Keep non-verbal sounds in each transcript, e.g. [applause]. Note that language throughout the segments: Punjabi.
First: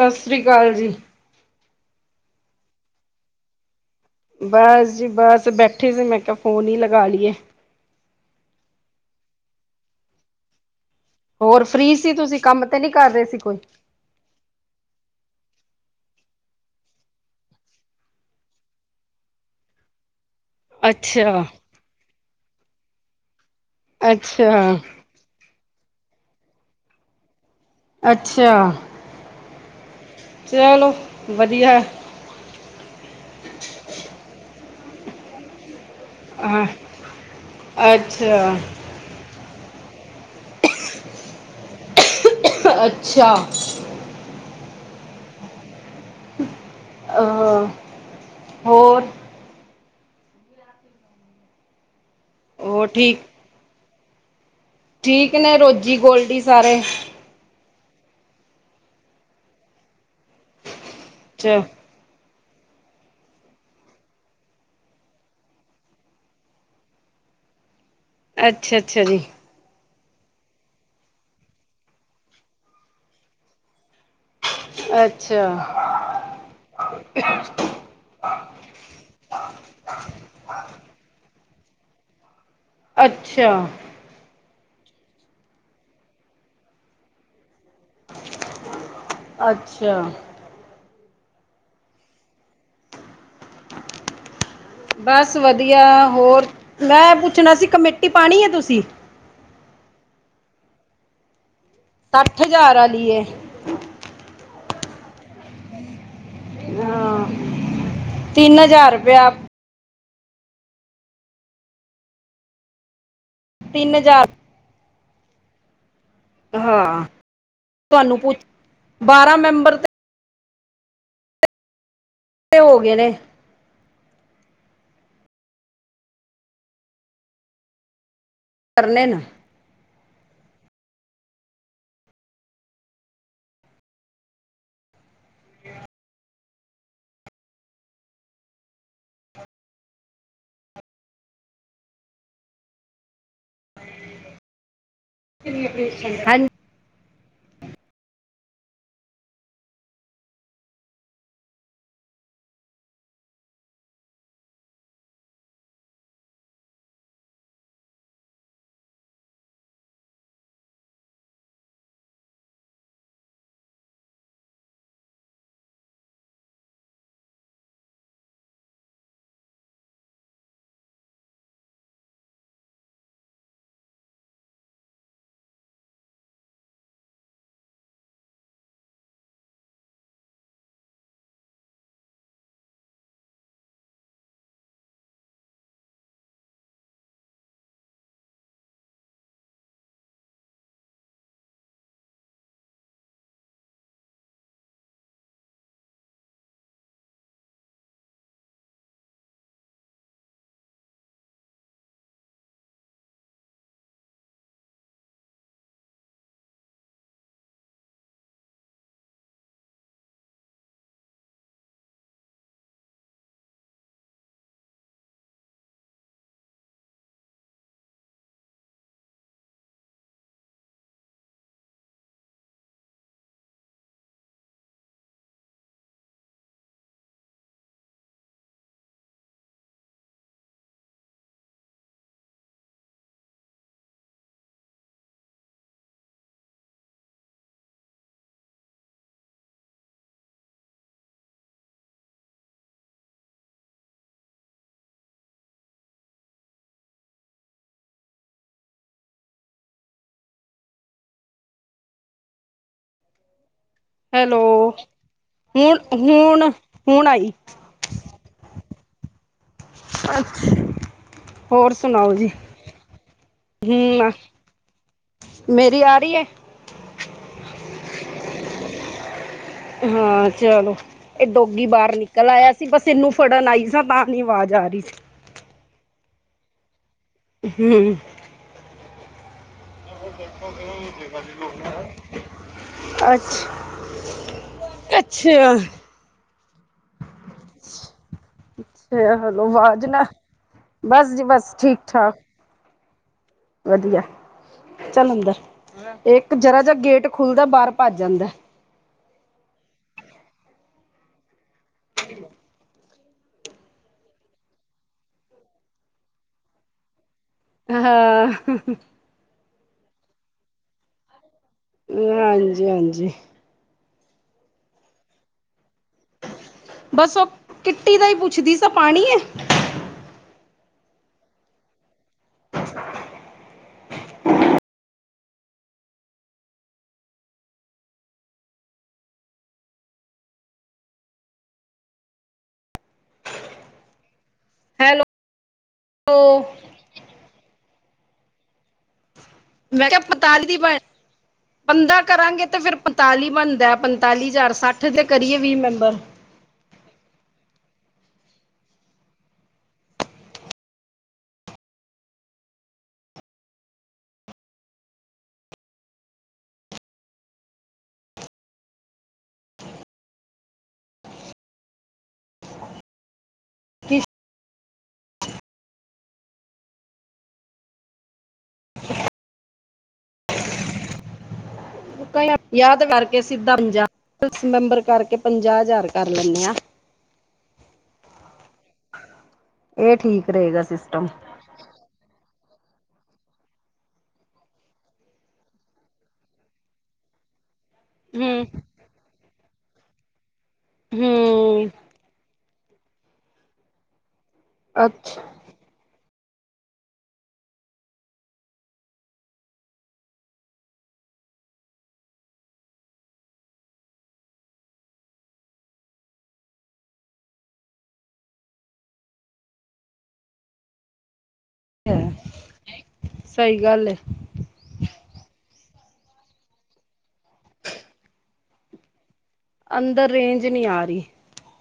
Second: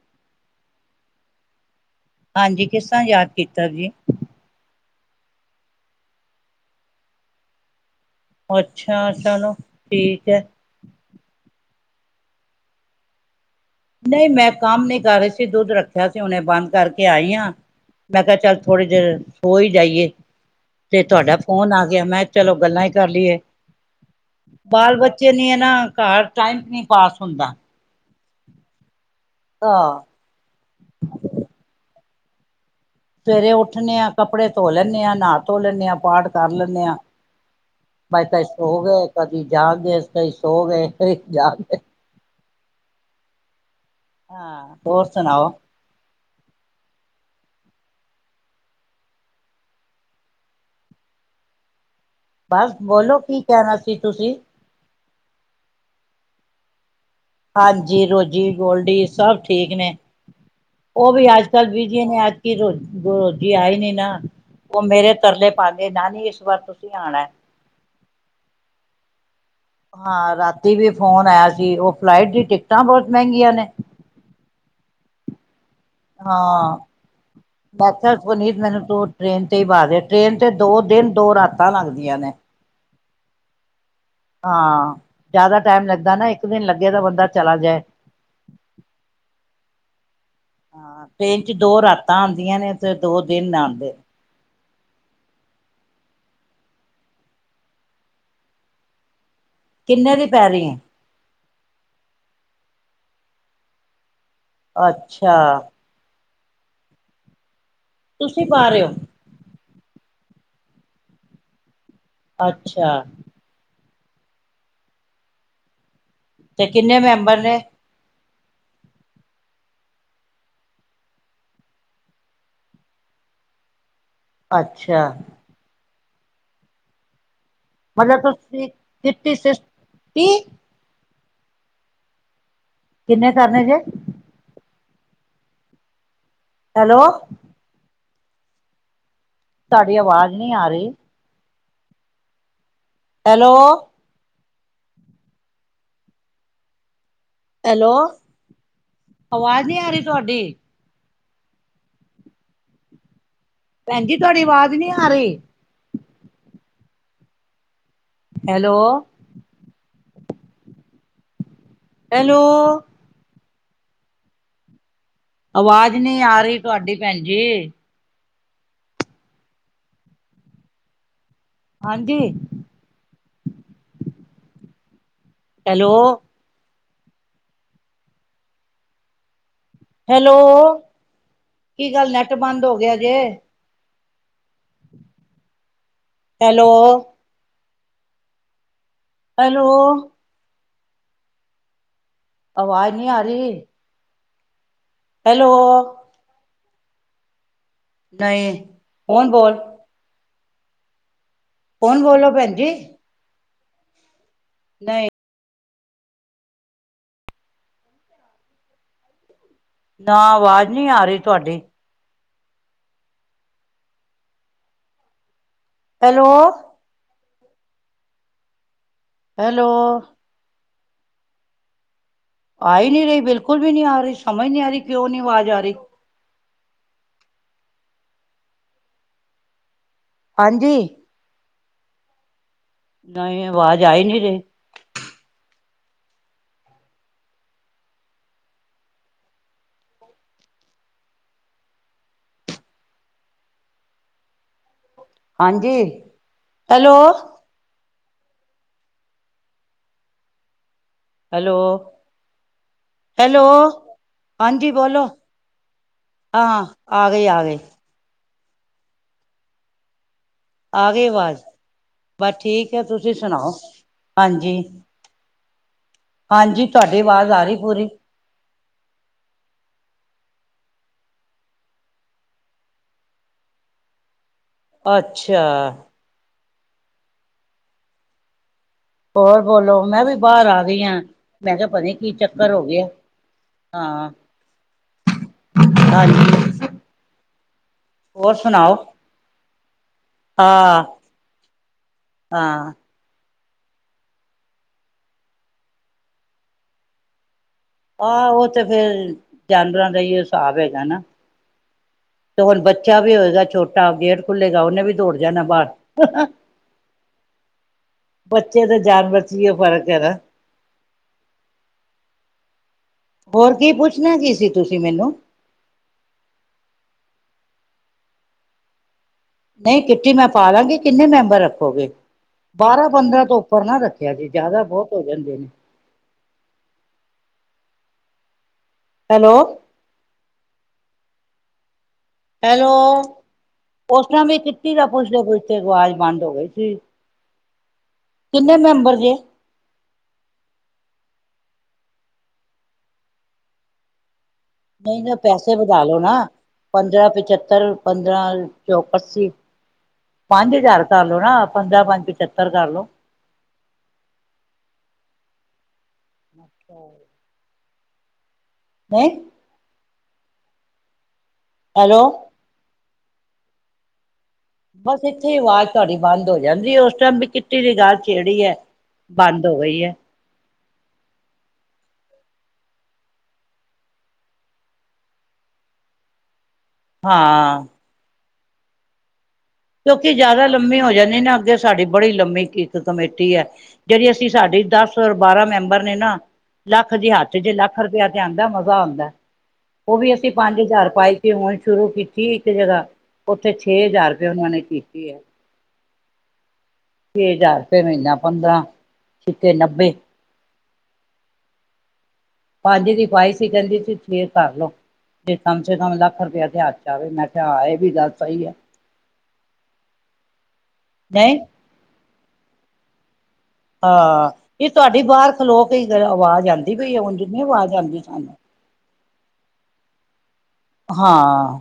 ਸਤਿ ਸ੍ਰੀ ਅਕਾਲ ਜੀ। ਹਾਂਜੀ ਕਿਸ ਤਰ੍ਹਾਂ ਯਾਦ ਕੀਤਾ ਜੀ। ਬਸ ਜੀ ਬਸ ਬੈਠੇ ਸੀ ਮੈਂ ਕਿਹਾ ਫੋਨ ਹੀ ਲਗਾ ਲਈਏ ਅੱਛਾ ਚਲੋ ਠੀਕ ਹੈ ਹੋਰ ਫੀ ਸੀ ਤੁਸੀਂ ਕੰਮ ਤੇ ਨਹੀਂੀ ਕਰ ਰਹੇ ਸੀ ਕੋਈ ਨਹੀਂ ਮੈਂ ਕੰਮ ਨੀ ਕਰ ਰਹੀ ਸੀ ਦੁੱਧ ਰੱਖਿਆ ਸੀ ਹੁਨੇ ਬੰਦ ਕਰਕੇ ਆਈ ਹਾਂ ਮੈਂ ਕਿਹਾ ਚੱਲ ਥੋੜੇ ਦੇਰ ਸੋ ਹੀ ਜਾਈਏ ਤੇ ਤੁਹਾਡਾ ਅੱਛਾ ਫੋਨ ਆ ਗਿਆ ਮੈਂ ਕਿਹਾ ਚਲੋ ਗੱਲਾਂ ਹੀ ਕਰ ਲਈਏ ਅੱਛਾ ਬਾਲ ਬ ਬੱਚੇ ਨੀ ਇਹ ਨਾ ਘਰ ਟਾਈਮ ਨਹੀ ਪਾਸ ਹੁੰਦਾ। ਅੱਛਾ ਹਾਂ ਚਲੋ ਵਧੀਆ। ਸਵੇਰੇ ਉੱਠਣੇ ਆਾਂ ਕੱਪੜੇ ਧੋ ਲੈਂਦੇ ਹਾਂ ਨਾ ਧੋ ਲੈਂਦੇ ਹਾਂ ਪਾਠ ਕਰ ਲੈਂਦੇ ਹਾਂ ਬਾਈ ਤਾਂ ਇਸ ਅੱਛਾ ਹੋ ਗਏ ਕਦੀ ਜਾਣਗੇ ਕਈ ਸੋ ਗਏ ਜਾਗੇ ਅੱਛਾ ਹਾਂ ਤਰ ਸੁਣਾਓ। ਆ ਹੋਰ ਬਸ ਹੋਰ ਬੋਲੋ ਠੀਕ ਕੀ ਕਹਿਣਾ ਸੀ ਤੁਸੀਂ ਠੀਕ ਨੇ ਰੋਜ਼ਜੀ ਗੋਲਡੀ ਸਾਰੇ। ਹਾਂਜੀ ਰੋਜ਼ ਗੋਲਡੀ ਸਭ ਠੀਕ ਨੇ ਉਹ ਵੀ ਚ ਅੱਜ ਕੱਲ੍ਹ ਵੀ। ਨੇ ਅੱਜ ਕੀ ਰੋ ਰੋਜ਼ੀ ਆਏ ਨੀ ਨਾ। ਉਹ ਮੇਰੇ ਤਰਲੇ ਪਾਉਂਦੇ ਨਾਨੀ ਇਸ ਵਾਰ ਤੁਸੀਂ ਆਉਣਾ। ਅੱਛਾ ਅੱਛਾ ਜੀ। ਹਾਂ ਰਾਤੀ ਵੀ ਫੋਨ ਆਇਆ ਸੀ ਉਹ ਫਲਾਈਟ ਦੀ ਟਿਕਟਾਂ ਬਹੁਤ ਮਹਿੰਗੀਆਂ ਨੇ। ਅੱਛਾ ਵੈਸੇ ਸੁਨੀਤ ਮੈਨੂੰ ਤੂੰ ਟ੍ਰੇਨ ਤੇ ਹੀ ਪਾ ਦੇ ਟ੍ਰੇਨ ਤੇ ਦੋ ਦਿਨ ਦੋ ਰਾਤਾਂ ਲੱਗਦੀਆਂ ਨੇ। ਅੱਛਾ ਹਾਂ ਜ਼ਿਆਦਾ ਟਾਈਮ ਲੱਗਦਾ ਨਾ ਇੱਕ ਦਿਨ ਲੱਗੇ ਤਾਂ ਬੰਦਾ ਚਲਾ ਜਾਏ। ਅੱਛਾ ਹਾਂ ਟ੍ਰੇਨ ਚ ਦੋ ਰਾਤਾਂ ਆਉਂਦੀਆਂ ਨੇ ਤੇ ਦੋ ਦਿਨ ਆਉਂਦੇ। ਬਸ ਵਧੀਆ ਹੋਰ ਮੈਂ ਪੁੱਛਣਾ ਸੀ ਕਮੇਟੀ ਪਾਉਣੀ ਹੈ ਤੁਸੀਂ? ਕਿੰਨੇ ਦੀ ਪੈ ਰਹੀ ਹੈ। ਸੱਠ ਹਜ਼ਾਰ ਵਾਲੀ ਹੈ। ਅੱਛਾ ਹਾਂ ਤੁਸੀਂ ਤਿੰਨ ਪਾ ਰਹੇ ਹਜ਼ਾਰ ਹੋ ਰੁਪਇਆ। ਅੱਛਾ ਤਿੰਨ ਹਜ਼ਾਰ ਤੇ ਕਿੰਨੇ ਹਾਂ ਮੈਂਬਰ ਨੇ ਤੁਹਾਨੂੰ ਪੁਛ ਬਾਰਾਂ ਮੈਂਬਰ ਤੇ। ਤੇ ਹੋ ਗਏ ਨੇ। ਅੱਛਾ ਮਤਲਬ ਤੁਸੀਂ ਕਰਨੇ ਨਾ ਕਿਟੀ [inaudible] ਕਿੰਨੇ ਕਰਨੇ ਜੇ ਹੈਲੋ ਤੁਹਾਡੀ ਆਵਾਜ਼ ਨਹੀਂ ਆ ਰਹੀ। ਹੈਲੋ ਹਾਂਜੀ ਹੈਲੋ, ਅਵਾਜ਼ ਨਹੀਂ ਆ ਰਹੀ ਤੁਹਾਡੀ। ਭੈਣ ਜੀ ਤੁਹਾਡੀ ਆਵਾਜ਼ ਨੀ ਆ ਰਹੀ। ਹੈਲੋ ਹੈਲੋ ਆਵਾਜ਼ ਨਹੀਂ ਆ ਰਹੀ ਤੁਹਾਡੀ ਭੈਣ ਜੀ। ਹਾਂਜੀ। ਹੈਲੋ ਹੈਲੋ, ਕੀ ਗੱਲ ਨੈੱਟ ਬੰਦ ਹੋ ਗਿਆ ਜੇ। ਹੈਲੋ ਹੈਲੋ ਆਵਾਜ਼ ਨਹੀਂ ਆ ਰਹੀ ਹੈਲੋ ਨਹੀਂ ਹੋਣ ਬੋਲ ਕੌਣ ਬੋਲੋ ਭੈਣ ਜੀ ਨਹੀਂ ਨਾ ਆਵਾਜ਼ ਨਹੀਂ ਆ ਰਹੀ ਤੁਹਾਡੀ। ਹੈਲੋ ਹੈਲੋ ਆ ਹੀ ਨਹੀਂ ਰਹੀ ਬਿਲਕੁਲ ਵੀ ਨਹੀਂ ਆ ਰਹੀ ਸਮਝ ਨਹੀਂਆ ਰਿਹਾ ਕਿਉਂ ਨੀ ਆਵਾਜ਼ ਆ ਰਹੀ। ਹਾਂਜੀ ਨਹੀਂ ਆਵਾਜ਼ ਆਈ ਨੀ ਰਹੀ। ਹਾਂਜੀ ਹੈਲੋ। Hello hello. ਹੈਲੋ ਹਾਂਜੀ ਬੋਲੋ, ਹੁਣ ਹੁਣ ਹਾਂ, ਆ ਹੁਣ ਗਈ ਆਈ ਆ ਗਈ। ਅੱਛਾ ਆ ਗਏ ਆਵਾਜ਼ ਬਸ ਠੀਕ ਹੈ। ਤੁਸੀਂ ਸੁਣਾਓ ਹਮ ਹਾਂਜੀ ਮੇਰੀ ਆ ਰਹੀ ਹੈ। ਹਾਂਜੀ ਤੁਹਾਡੀ ਆਵਾਜ਼ ਆ ਰਹੀ ਪੂਰੀ ਹਾਂ ਚਲੋ ਇਹ ਡੋਗੀ ਬਾਹਰ ਨਿਕਲ ਆਇਆ ਸੀ ਬਸ ਇਹਨੂੰ ਫੜਨ ਆਈ ਸ ਤਾਂ ਨੀ ਆਵਾਜ਼ ਆ ਰਹੀ ਸੀ ਅੱਛਾ ਹਮ ਹੋਰ ਬੋਲੋ ਮੈਂ ਵੀ ਬਾਹਰ ਆ ਗਈ ਆ ਮੈਂ ਕਿਹਾ ਪਤਾ ਕੀ ਚੱਕਰ ਹੋ ਗਿਆ। ਅੱਠ ਹਾਂ ਅੱਛਾ ਹਾਂਜੀ ਹੋਰ ਸੁਣਾਓ ਅੱਛਾ ਹੈਲੋ ਆਵਾਜ਼ ਨਾ ਹਾਂ ਬਸ ਜੀ ਬਸ ਠੀਕ ਠਾਕ ਹਾਂ ਵਧੀਆ ਚੱਲ ਅੰਦਰ ਇੱਕ ਜ਼ਰਾ ਜਾ ਗੇਟ ਖੁੱਲਦਾ ਬਾਹਰ ਭੱਜ ਜਾਂਦਾ ਆਹ ਉਹ ਤੇ ਫਿਰ ਜਾਨਵਰਾਂ ਦਾ ਹੀ ਹਿਸਾਬ ਹੈਗਾ ਨਾ ਹ ਤੇ ਹੁਣ ਬੱਚਾ ਵੀ ਹੋਏਗਾ ਛੋਟਾ ਗੇਟ ਖੁੱਲੇਗਾ ਉਹਨੇ ਵੀ ਦੌੜ ਜਾਣਾ ਬਾਹਰ ਹਾਂ ਬੱਚੇ ਤੇ ਹਾਂਜੀ ਜਾਨਵਰ ਚ ਹੀ ਫ਼ਰਕ ਹੈ ਨਾ ਹਾਂਜੀ ਹਾਂਜੀ ਹੋਰ ਕੀ ਪੁੱਛਣਾ ਕੀ ਸੀ ਤੁਸੀਂ ਮੈਨੂੰ ਬਸ ਉਹ ਕਿੱਟੀ ਦਾ ਹੀ ਪੁੱਛਦੀ ਸ ਪਾਣੀ ਹੈ। ਨਹੀਂ ਕਿੱਟੀ ਮੈਂ ਪਾ ਲਾਂਗੀ ਕਿੰਨੇ ਮੈਂਬਰ ਰੱਖੋਗੇ ਬਾਰਾਂ ਪੰਦਰਾਂ ਤੋਂ ਉੱਪਰ ਨਾ ਰੱਖੇ ਿਆ [unintelligible] ਜੀ ਜ਼ਿਆਦਾ ਬਹੁਤ ਹੋ ਜਾਂਦੇ ਨੇ ਹੈਲੋ ਹੈਲੋ ਉਸਤੋ ਵੀ ਕਿੱਟੀ ਦਾ ਪੁੱਛਦੇ ਪੁੱਛ ਤੇ ਆਵਾਜ਼ ਬੰਦ ਹੋ ਹੈਲੋ ਗਈ ਸੀ ਕਿੰਨੇ ਮੈਂਬਰ ਜੇ ਮੈਂ ਕਿਹਾ ਪੰਤਾਲੀ ਬਣ ਪੰਦਰਾਂ ਕਰਾਂਗੇ ਤੇ ਫਿਰ ਪੰਤਾਲੀ ਬਣਦਾ ਪੰਤਾਲੀ ਹਜ਼ਾਰ ਸੱਠ ਨਹੀਂ ਦੇ ਨਾ ਕਰੀਏ ਪੈਸੇ ਵੀਹ ਮੈਂਬਰ ਵਧਾਲੋ ਨਾ ਪੰਦਰਾਂ ਪਚੱਤਰ ਪੰਦਰਾਂ ਚੌਕੱਸੀ ਪੰਜ ਹਜ਼ਾਰ ਕਰ ਲੋ ਨਾ ਪੰਦਰਾਂ ਪੰਜ ਪਚੱਤਰ ਕਰ ਲੋ ਅੱਛਾ ਜ ਹੈ [unintelligible] ਹੈਲੋ ਕਿਸ ਬਸ ਇੱਥੇ ਹੀ ਆਵਾਜ਼ ਤੁਹਾਡੀ ਬੰਦ ਹੋ ਜਾਂਦੀ ਹੈ। ਉਸ ਟਾਈਮ ਵੀ ਕਿੱਟੀ ਦੀ ਗੱਲ ਛੇੜੀ ਹੈ। ਬੰਦ ਹੋ ਗਈ ਹੈ। ਕੱਲ ਇਹ ਯਾਦ ਕਰਕੇ ਸਿੱਧਾ ਭੱਜਾ। ਦਸ ਮੈਂਬਰ ਕਰਕੇ ਪੰਜਾਹ ਹਜ਼ਾਰ ਕਰ ਲੈਂਦੇ ਆਂ। ਹਾਂ। ਇਹ ਕਿਉਂਕਿ ਠੀਕ ਜ਼ਿਆਦਾ ਰਹੇਗਾ ਲੰਮੇ ਹੋ ਸਿਸਟਮ ਜਾਂਦੇ ਨਾ ਅੱਗੇ। ਸਾਡੀ ਬੜੀ ਲੰਮੀ ਇੱਕ ਕਮੇਟੀ ਹੈ। ਜਿਹੜੀ ਅਸੀਂ ਸਾਡੀ ਦਸ ਔਰ ਬਾਰਾਂ ਮੈਂਬਰ ਨੇ ਨਾ। ਲੱਖ ਦੀ ਹੱਥ ਲੱਖ ਰੁਪਇਆ ਤੇ ਹਮ ਆਉਂਦਾ ਮਜ਼ਾ ਆਉਂਦਾ ਹੈ। ਉਹ ਵੀ ਅਸੀਂ ਪੰਜ ਹਜ਼ਾਰ ਪਾਈ ਸੀ। ਹੁਣ ਹਮ ਸ਼ੁਰੂ ਕੀਤੀ ਸੀ। ਇੱਕ ਜਗ੍ਹਾ ਉੱਥੇ ਛੇ ਹਜ਼ਾਰ ਰੁਪਏ ਉਹਨਾਂ ਨੇ। ਠੀਕ ਹੀ ਹੈ। ਅੱਛਾ ਛੇ ਹਜ਼ਾਰ ਰੁਪਏ ਮਹੀਨਾ ਪੰਦਰਾਂ ਛਿੱਕੇ ਨੱਬੇ ਪੰਜ ਦੀ ਪਾਈ ਸੀ ਕਹਿੰਦੀ ਸੀ ਛੇ ਕਰਲਓ ਤੇ ਕਮ ਸੇ ਕਮ ਲੱਖ ਰੁਪਇਆ ਤੇਿਆਚ [unintelligible] ਆਵੇ ਮੈਂ ਕਿਹਾ ਹਾਂ ਇਹ ਵੀ ਗੱਲ ਸਹੀ ਹੈ ਨਹੀਂ ਏ। ਹੂੰ। ਹਾਂ ਇਹ ਤੁਹਾਡੀ ਬਾਹਰ ਖਲੋ ਕੇ ਆਵਾਜ਼ ਫੇਰ ਆਉਂਦੀ ਪਈ ਹੈ। ਹੋਰ ਕਿਤੇ ਨਹੀਂ ਆਵਾਜ਼ ਆਉਂਦੀ ਸਾਨੂੰ। ਅੰਦਰ ਰੇਂਜ। ਨਹੀਂ ਆ ਰਹੀ ਹਾਂ।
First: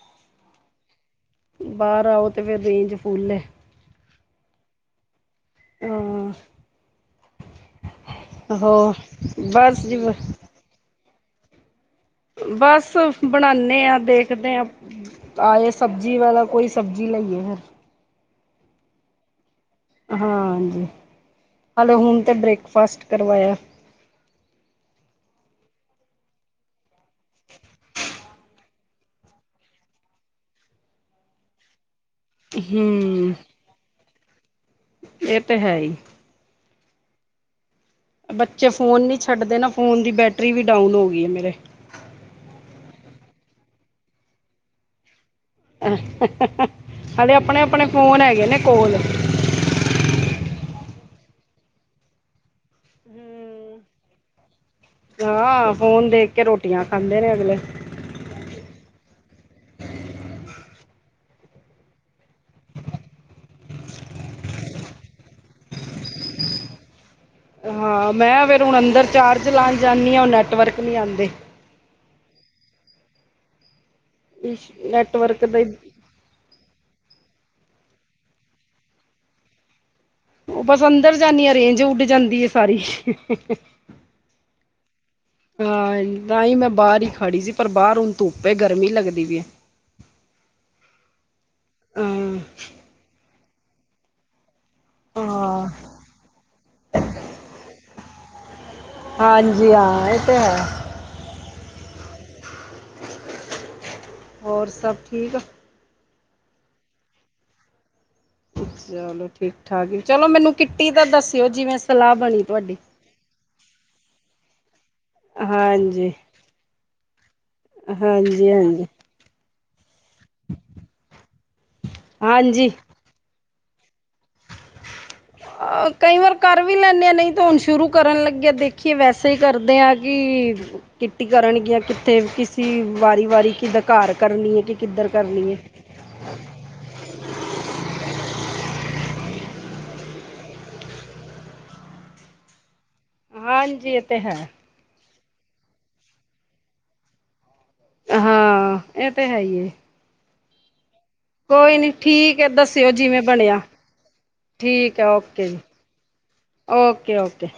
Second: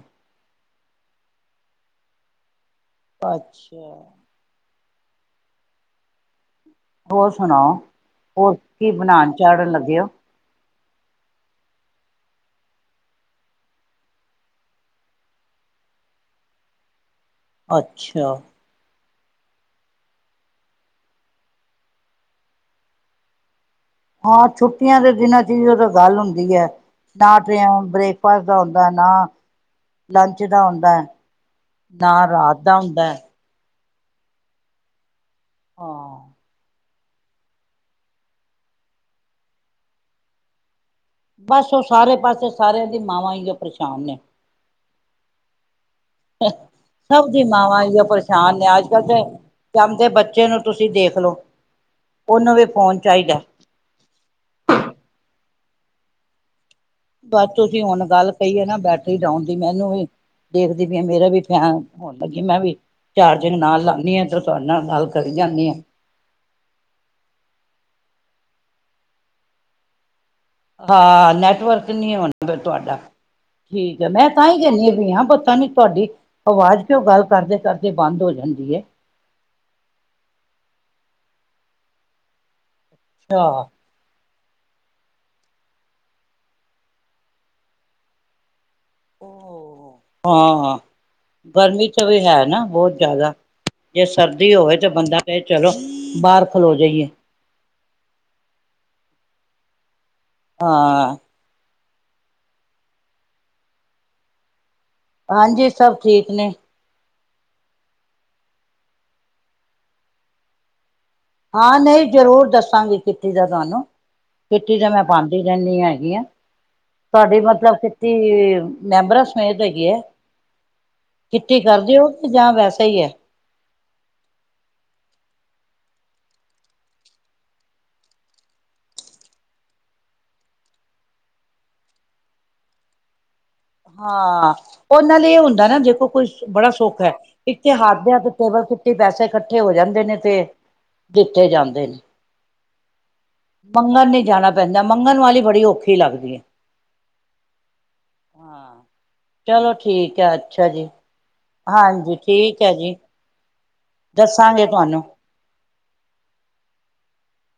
ਬਾਹਰ ਆਓ ਤੇ ਫੇਰ ਰੇਂਜ। ਫੁੱਲ ਹੈ ਅੱਛਾ। ਹਾਂ ਹੋਰ ਸੁਣਾਓ ਕੀ ਹੋਰ ਬਣਾਉਣ ਚਾੜਨ ਬਸ ਜੀ ਲੱਗੇ ਹੋ ਬਸ। ਬਸ ਬਣਾਉਦੇ ਹਾਂ ਦੇਖਦੇ ਹਾਂ। ਆਏ ਸਬਜ਼ੀ ਵਾਲਾ ਕੋਈ ਸਬਜ਼ੀ ਲਈਏ ਫਿਰ। ਅੱਛਾ। ਹਾਂ ਹਾਂਜੀ ਹਲੇ ਹੁਣ ਤਾਂ ਬ੍ਰੇਕਫਾਸਟ ਕਰਵਾਇਆ ਹੈ। ਹਾਂ ਛੁੱਟੀਆਂ ਦੇ ਦਿਨਾਂ 'ਚ ਹੀ ਉਹ ਤਾਂ ਗੱਲ ਹੁੰਦੀ ਹੈ। ਨਾ ਤੇ ਐਵੇਂ ਬ੍ਰੇਕਫਾਸਟ ਦਾ ਹੁੰਦਾ ਨਾ। ਲੰਚ ਦਾ ਹੁੰਦਾ ਹੈ ਨਾ। ਰਾਤ ਦਾ ਹੁੰਦਾ ਹੂੰ ਇਹ ਤਾਂ ਹੈ ਹੀ। ਹਾਂ ਬੱਚੇ ਫੋਨ ਨੀ ਛੱਡਦੇ ਨਾ ਫੋਨ ਦੀ ਬੈਟਰੀ ਵੀ ਡਾਊਨ ਹੋ ਗਈ। ਹੈ ਮੇਰੇ ਬਸ ਉਹ ਸਾਰੇ ਪਾਸੇ ਸਾਰਿਆਂ ਦੀ ਮਾਵਾਂ ਹੀ ਜੋ ਪਰੇਸ਼ਾਨ ਨੇ। ਸਭ ਹਾਲੇ ਦੀ ਆਪਣੇ ਮਾਵਾਂ ਆਪਣੇ ਇਹ ਫੋਨ ਹੈਗੇ ਪਰੇਸ਼ਾਨ ਨੇ ਅੱਜ ਕੋਲ ਕੱਲ ਤੇ। ਜੰਮਦੇ ਬੱਚੇ ਨੂੰ ਤੁਸੀਂ ਦੇਖ ਲਓ ਉਹਨੂੰ ਵੀ ਫੋਨ ਚਾਹੀਦਾ ਹੈ। ਹਾਂ ਫੋਨ ਦੇਖ ਕੇ ਰੋਟੀ। ਰੋਟੀਆਂ ਖਾਂਦੇ। ਨੇ ਬਸ ਅਗਲੇ ਤੁਸੀਂ ਹੁਣ ਗੱਲ ਕਹੀਏ ਨਾ ਬੈਟਰੀ ਡਾਊਨ ਦੀ ਮੈਨੂੰ ਵੀ। ਦੇਖਦੀ ਪਈ ਆ ਮੇਰਾ ਵੀ ਫੈਨ ਹੋਣ ਲੱਗੀ ਮੈਂ ਵੀ। ਚਾਰਜਿੰਗ ਨਾਲ ਲਾਉਂਦੇ ਹਾਂ ਤਾਂ ਤੁਹਾਡੇ ਨਾਲ ਕਰੀ ਜਾਂਦੇ ਹਾਂ। ਹਾਂ ਮੈਂ ਫੇਰ ਹੁਣ ਅੰਦਰ ਚਾਰਜ ਲਾਨ ਜਾਂਦੀ ਹਾਂ ਉਹ। ਨੈਟਵਰਕ ਨਹੀਂ ਆਉਂਦੇ ਹਾਂ ਨੈਟਵਰਕ ਨਹੀਂ ਆਉਂਦਾ ਫੇਰ ਤੁਹਾਡਾ। ਠੀਕ ਆ ਮੈਂ ਤਾਂ ਹੀ ਕਹਿੰਦੀ ਹਾਂ। ਨੈਟਵਰਕ ਪਤਾ ਦਾ ਨਹੀਂ ਤੁਹਾਡੀ। ਆਵਾਜ਼ ਕਿਉਂ ਗੱਲ ਕਰਦੇ ਕਰਦੇ ਬੰਦ ਹੋ ਜਾਂਦੀ ਹੈ। ਉਹ ਬਸ ਅੰਦਰ ਜਾਂਦੀ ਆ ਰੇਂਜ ਉੱਡ ਜਾਂਦੀ ਆ ਸਾਰੀ। ਅੱਛਾ ਹਾਂ ਤਾਂ ਹੀ ਮੈਂ ਬਾਹਰ ਹੀ ਖੜੀ ਸੀ। ਪਰ ਬਾਹਰ ਹੁਣ ਧੁੱਪ ਹੈ। ਗਰਮੀ ਲੱਗਦੀ ਪਈ ਹੈ। ਹਾਂ ਗਰਮੀ ਤਾਂ ਫੇਰ ਹੈ ਨਾ ਹਾਂ ਬਹੁਤ ਜ਼ਿਆਦਾ ਜੇ ਸਰਦੀ ਹੋਵੇ। ਤੇ ਬੰਦਾ ਫੇਰ ਹਾਂ ਚਲੋ ਬਾਹਰ ਖਲੋ ਜਾਈਏ। ਹਾਂਜੀ ਹਾਂ। ਤੇ ਹੈ ਹਾਂ। ਹੋਰ ਸਭ। ਠੀਕ ਆ ਹਾਂਜੀ ਸਭ ਠੀਕ ਨੇ। ਚਲੋ ਠੀਕ ਠਾਕ ਏ, ਚਲੋ ਮੈਨੂੰ ਕਿੱਟੀ ਤਾਂ ਦੱਸ ਹਾਂ ਨਹੀਂ, ਜ਼ਰੂਰ ਦੱਸਾਂਗੀ ਕਿੱਟੀ ਦਾ ਤੁਹਾਨੂੰ। ਕਿੱਟੀ ਤੇ ਮੈਂ ਪਾਉਂਦੀ ਰਹਿੰਦੀ ਹਾਂਜੀ ਹੈਗੀ ਆ। ਤੁਹਾਡੀ ਮਤਲਬ ਕਿੱਟੀ ਹਾਂਜੀ ਹਾਂਜੀ ਮੈਂਬਰਾਂ? ਮੇਹਨਤ ਹੈਗੀ ਐਂ, ਕਿੱਟੀ ਕਰਦੇ ਹੋ ਜਾਂ ਹਾਂਜੀ ਵੈਸੇ ਹੀ ਹੈ। ਅਹਿ ਕਈ ਵਾਰ ਕਰ ਵੀ ਲੈਂਨੇ ਆ ਨਹੀਂ ਤਾਂ ਹੁਣ ਸ਼ੁਰੂ ਕਰਨ ਲੱਗੇ ਆ ਦੇਖੀਏ ਵੈਸੇ ਹੀ ਕਰਦੇ ਹਾਂ ਕਿ। ਕਿੱਟੀ ਕਰਨਗੀਆਂ ਕਿੱਥੇ ਕਿਸੀ ਵਾਰੀ, ਵਾਰੀ। ਕਿੱਦਾਂ ਘਰ ਹਾਂ ਕਰਨੀ ਹੈ ਕਿ ਉਹ ਕਿੱਧਰ ਨਾਲ ਇਹ ਕਰਨੀ ਹੈ ਹੁੰਦਾ ਨਾ ਜੇ ਕੋੋ ਕੁਛ ਬੜਾ ਸੁੱਖ ਹੈ ਇੱਥੇ ਹੱਥ ਦੇ ਹੱਥ ਟੇਬਲ ਕਿਟੀ ਪੈਸੇ ਇਕੱਠੇ ਹੋ ਜਾਂਦੇ ਨੇ ਤੇ ਦਿੱਤੇ ਜਾਂਦੇ ਨੇ [unintelligible] ਹਾਂਜੀ ਇਹ ਮੰਗਣ ਤੇ ਨੀ ਹੈ ਜਾਣਾ ਪੈਂਦਾ ਮੰਗਣ ਵਾਲੀ ਬੜੀ ਔਖੀ ਲੱਗਦੀ ਹੈ। ਹਾਂ ਇਹ ਤੇ ਹੈ ਹੀ ਹੈ ਚਲੋ ਠੀਕ ਹੈ ਅੱਛਾ ਜੀ। ਕੋਈ ਨੀ ਠੀਕ ਹੈ। ਦੱਸਿਓ ਜਿਵੇਂ ਬਣਿਆ ਹੈ। ਦੱਸਾਂਗੇ ਠੀਕ ਤੁਹਾਨੂੰ ਓਕੇ ਜੀ। Okay, okay.